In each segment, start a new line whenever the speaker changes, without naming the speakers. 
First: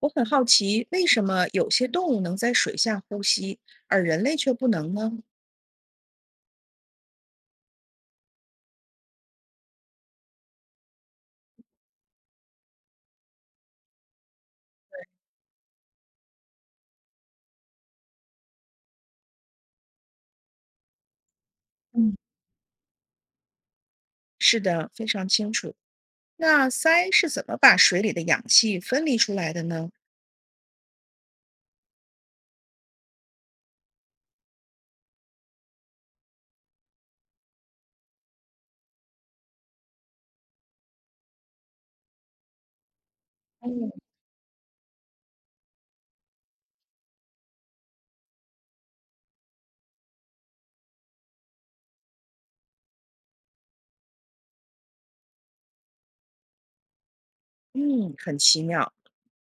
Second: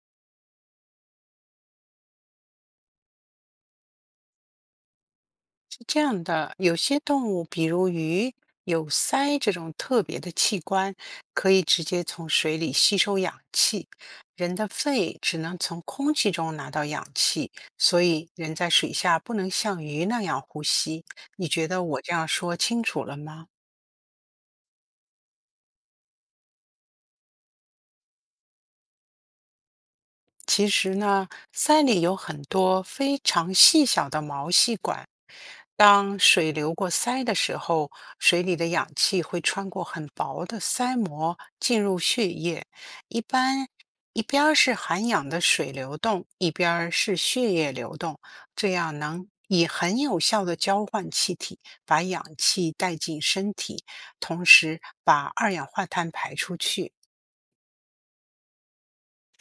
我很好奇，为什么有些动物能在水下呼吸，而人类却不能呢？
是这样的，有些动物，比如鱼，有鳃这种特别的器官，可以直接从水里吸收氧气。人的肺只能从空气中拿到氧气，所以人在水下不能像鱼那样呼吸。你觉得我这
嗯，
样说清楚了吗？
是的，非常清楚。那鳃是怎么把水里的氧气分离出来的呢？
其实呢，鳃里有很多非常细小的毛细管。当水流过鳃的时候，水里的氧气会穿过很薄的鳃膜进入血液。一般
哦，
一边儿是含氧的水流动，一边儿是血液流动，这样能以很有效的交换气体，把氧气带进身体，同时把二氧化碳排出去。
嗯，很奇妙。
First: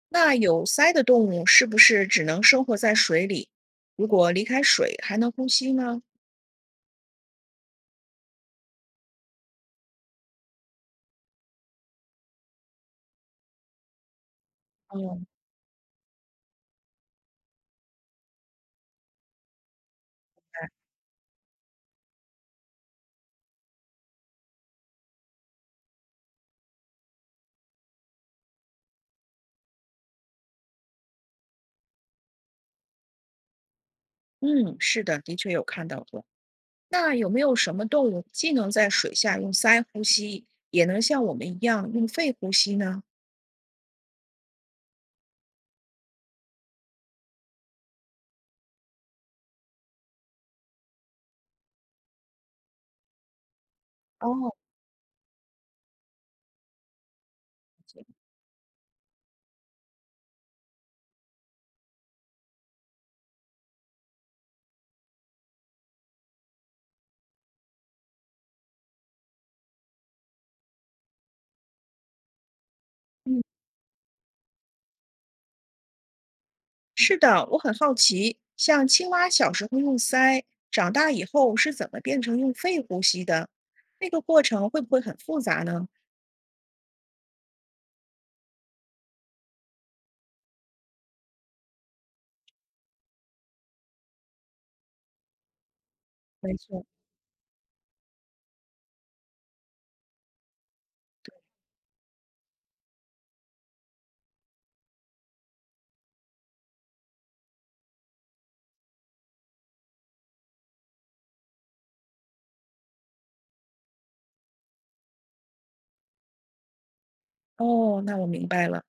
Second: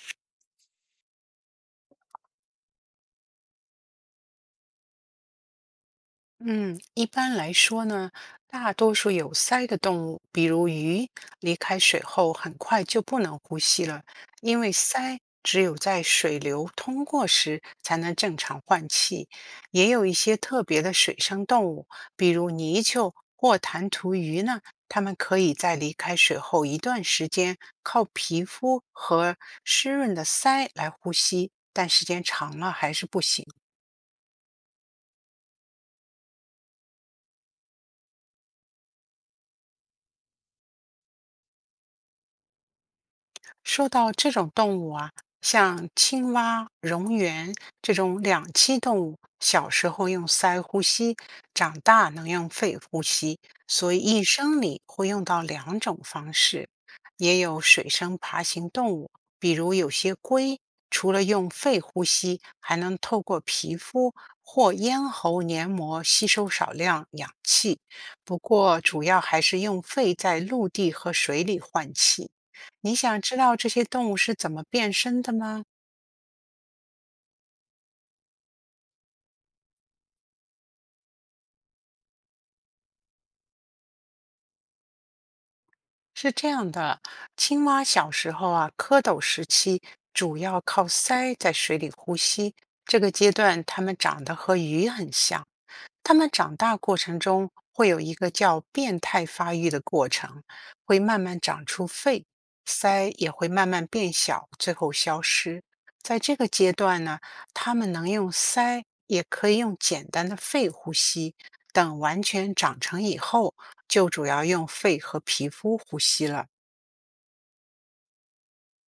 那有鳃的动物是不是只能生活在水里？如果离开水还能呼吸呢？
嗯，一般来说呢，大多数有鳃的动物，比如鱼，离开水后很快就不能呼吸了，因为
哦，
鳃只有在水流通过时才能正常换气。也有一些特别的水生动物，比如泥鳅或弹涂鱼呢，它们可以在离开水后一段时间，靠皮肤和湿润的鳃来呼吸，但时间长了还是不行。
嗯，是的，的确有看到过。那有没有什么动物既能在水下用鳃呼吸，也能像我们一样用肺呼吸呢？
说到这种动物啊，像青蛙、蝾螈这种两栖动物，小时候用鳃呼吸，长大能用肺呼吸，所以一
哦，
生
嗯。
里会用到两种方式。也有水生爬行动物，比如有些龟，除了用肺呼吸，还能透过皮肤或咽喉黏膜吸收少量氧气。不过，主要还是用肺在陆地和水里换气。你想知道这些动物是怎么变身的吗？
是的，我很好奇，像青蛙小时候用鳃，长大以后是怎么变成用肺呼吸的？那个过程会不会很复杂呢？
是这样的，青蛙小时候啊，蝌蚪时期主要靠鳃在水里呼吸，这个阶段它们长得和鱼很像。它们
没
长大
错。
过程中会有一个叫变态发育的过程，会慢慢长出肺，鳃也会慢慢变小，最后消失。在这个阶段呢，它们能用鳃，也可以用简单的肺呼吸。等完全长成以后，就主要用肺和皮肤呼吸了。
哦，那我明白了。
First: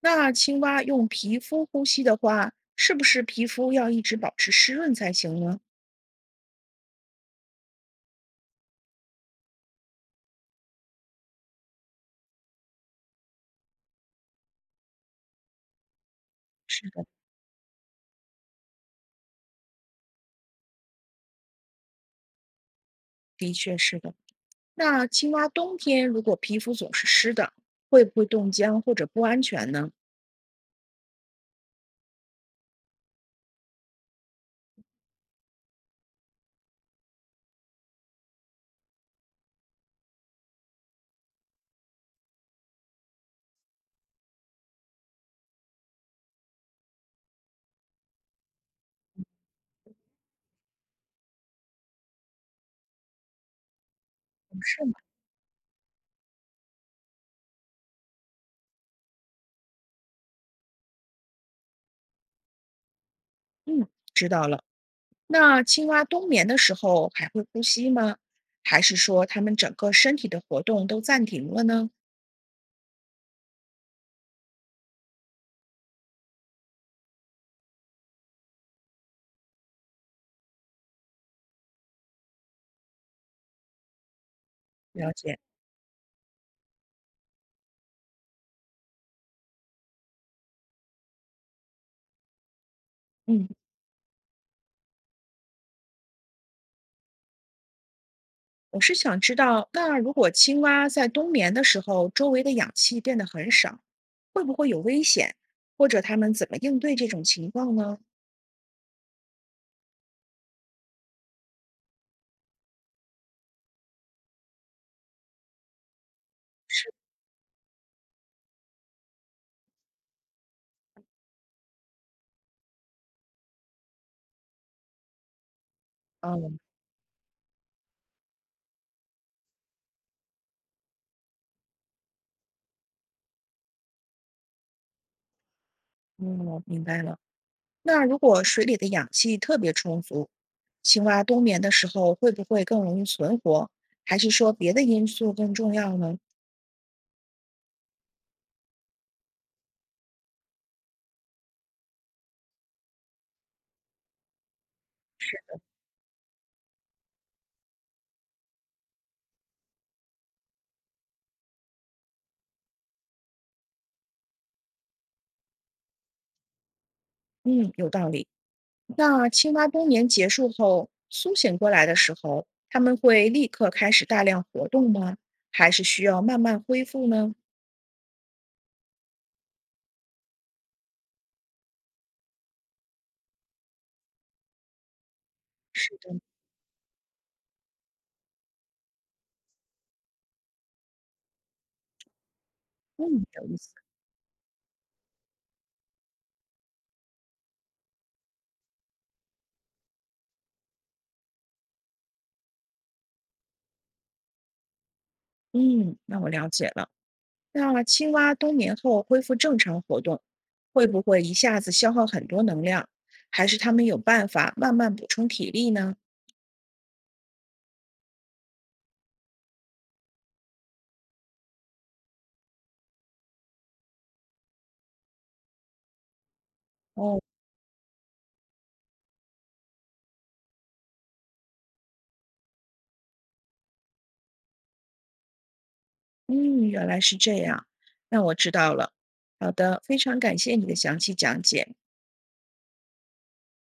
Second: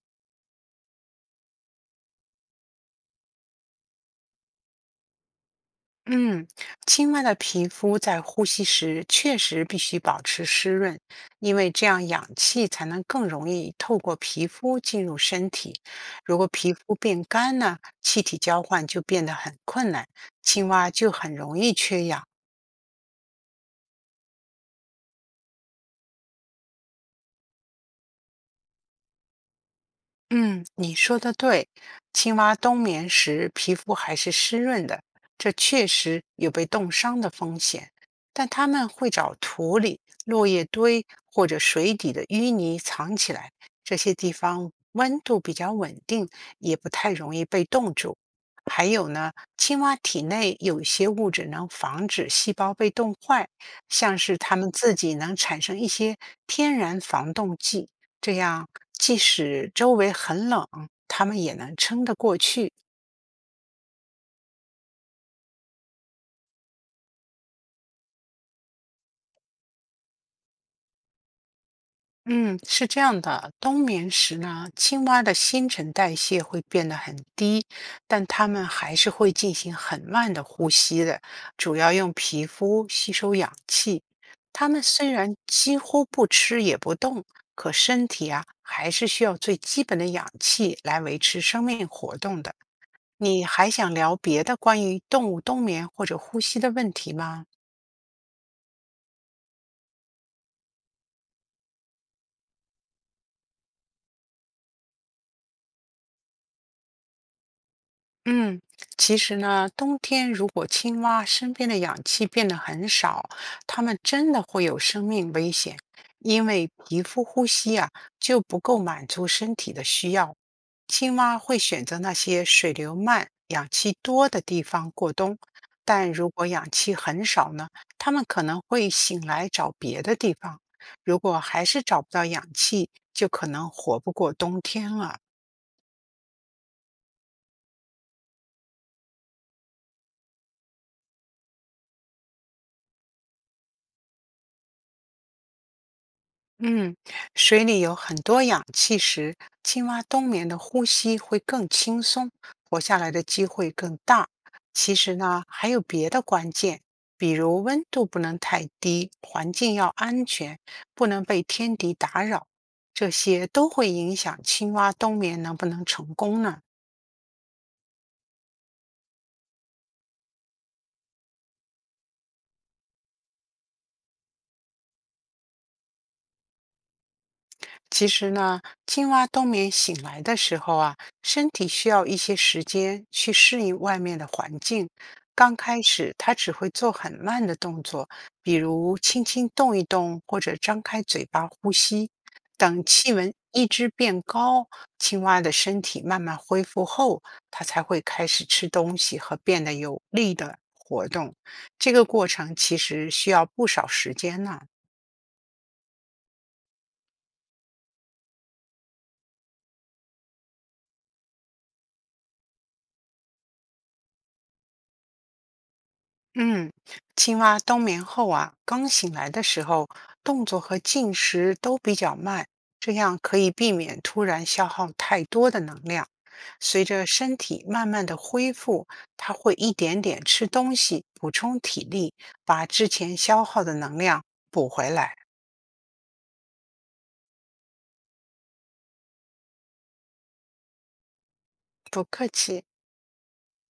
那青蛙用皮肤呼吸的话，是不是皮肤要一直保持湿润才行呢？
嗯，青蛙的皮肤在呼吸时确实必须保持湿润，因为这样氧气才能更容易透过皮肤进入身体。如果皮
是
肤
的，
变干呢，气体交换就变得很困难，青蛙就很容易缺氧。
的确是的。那青蛙冬天如果皮肤总是湿的，会不会冻僵或者不安全呢？
嗯，你说的对，青蛙冬眠时皮肤还是湿润的，这确实有被冻伤的风险。但它们会找土里、落叶堆或者水底的淤泥藏起来，这些地方温度比较稳定，也不太容易被冻住。还有呢，青蛙体内有一些物质能防止细胞被冻坏，像是它们自己能产生一些天然防冻剂。这样即使周围很冷，它们也能撑得过去。
嗯，知道了。那青蛙冬眠的时候还会呼吸吗？还是说它们整个身体的活动都暂停了呢？
嗯，是这样的，冬眠时呢，青蛙的新陈代谢会变得很低，但它们还是会进行很慢的呼吸的，主要用皮肤吸收氧气。它们虽
了
然
解，
几乎不吃也不动，可身体啊还是需要最基本的氧气来维持生命活动的。你
嗯，
还想聊别的关于动物冬眠或者呼吸的问题吗？
我是想知道，那如果青蛙在冬眠的时候，周围的氧气变得很少，会不会有危险？或者它们怎么应对这种情况呢？
嗯，其实呢，冬天如果青蛙身边的氧气变得很少，它们真的会有生命危险，因为
是，
皮肤呼吸啊就不够满足身体的需要。青蛙会选择那些水流慢、氧气多的地方过冬，但如果
嗯，
氧气很少呢，它们可能会醒来找别的地方。如果还是找不到氧气，就可能活不过冬天了。
嗯，我明白了。那如果水里的氧气特别充足，青蛙冬眠的时候会不会更容易存活？还是说别的因素更重要呢？
嗯，水里有很多氧气时，青蛙冬眠的呼吸会更轻松，活下来的机会更大。其实呢，还有别的关键，比如温度不能太低，环境要安全，不能被天敌打扰，这些都会影响青蛙冬眠能不能成功呢？
嗯，有道理。那青蛙冬眠结束后苏醒过来的时候，它们会立刻开始大量活动吗？还是需要慢慢恢复呢？
其实呢，青蛙冬眠醒来的时候啊，身体需要一些时间去适应外面的环境。刚开
是的，
始，它只会做很慢的动作，比如轻轻动一动，或者张开嘴巴呼吸。等气
嗯，
温
有意
一
思。
直变高，青蛙的身体慢慢恢复后，它才会开始吃东西和变得有力的活动。这个过程其实需要不少时间呢。
嗯，那我了解了。那青蛙冬眠后恢复正常活动，会不会一下子消耗很多能量？还是它们有办法慢慢补充体力呢？
嗯，青蛙冬眠后啊，刚醒来的时候，动作和进食都比较慢，这样可以避免突然消耗太多的能量。随着
哦，
身体慢慢的恢复，它会一点点吃东西补充体力，把之前消耗的能量补回来。
嗯，原来是这样。那我知道了。好的，非常感谢你的详细讲解。
不客气。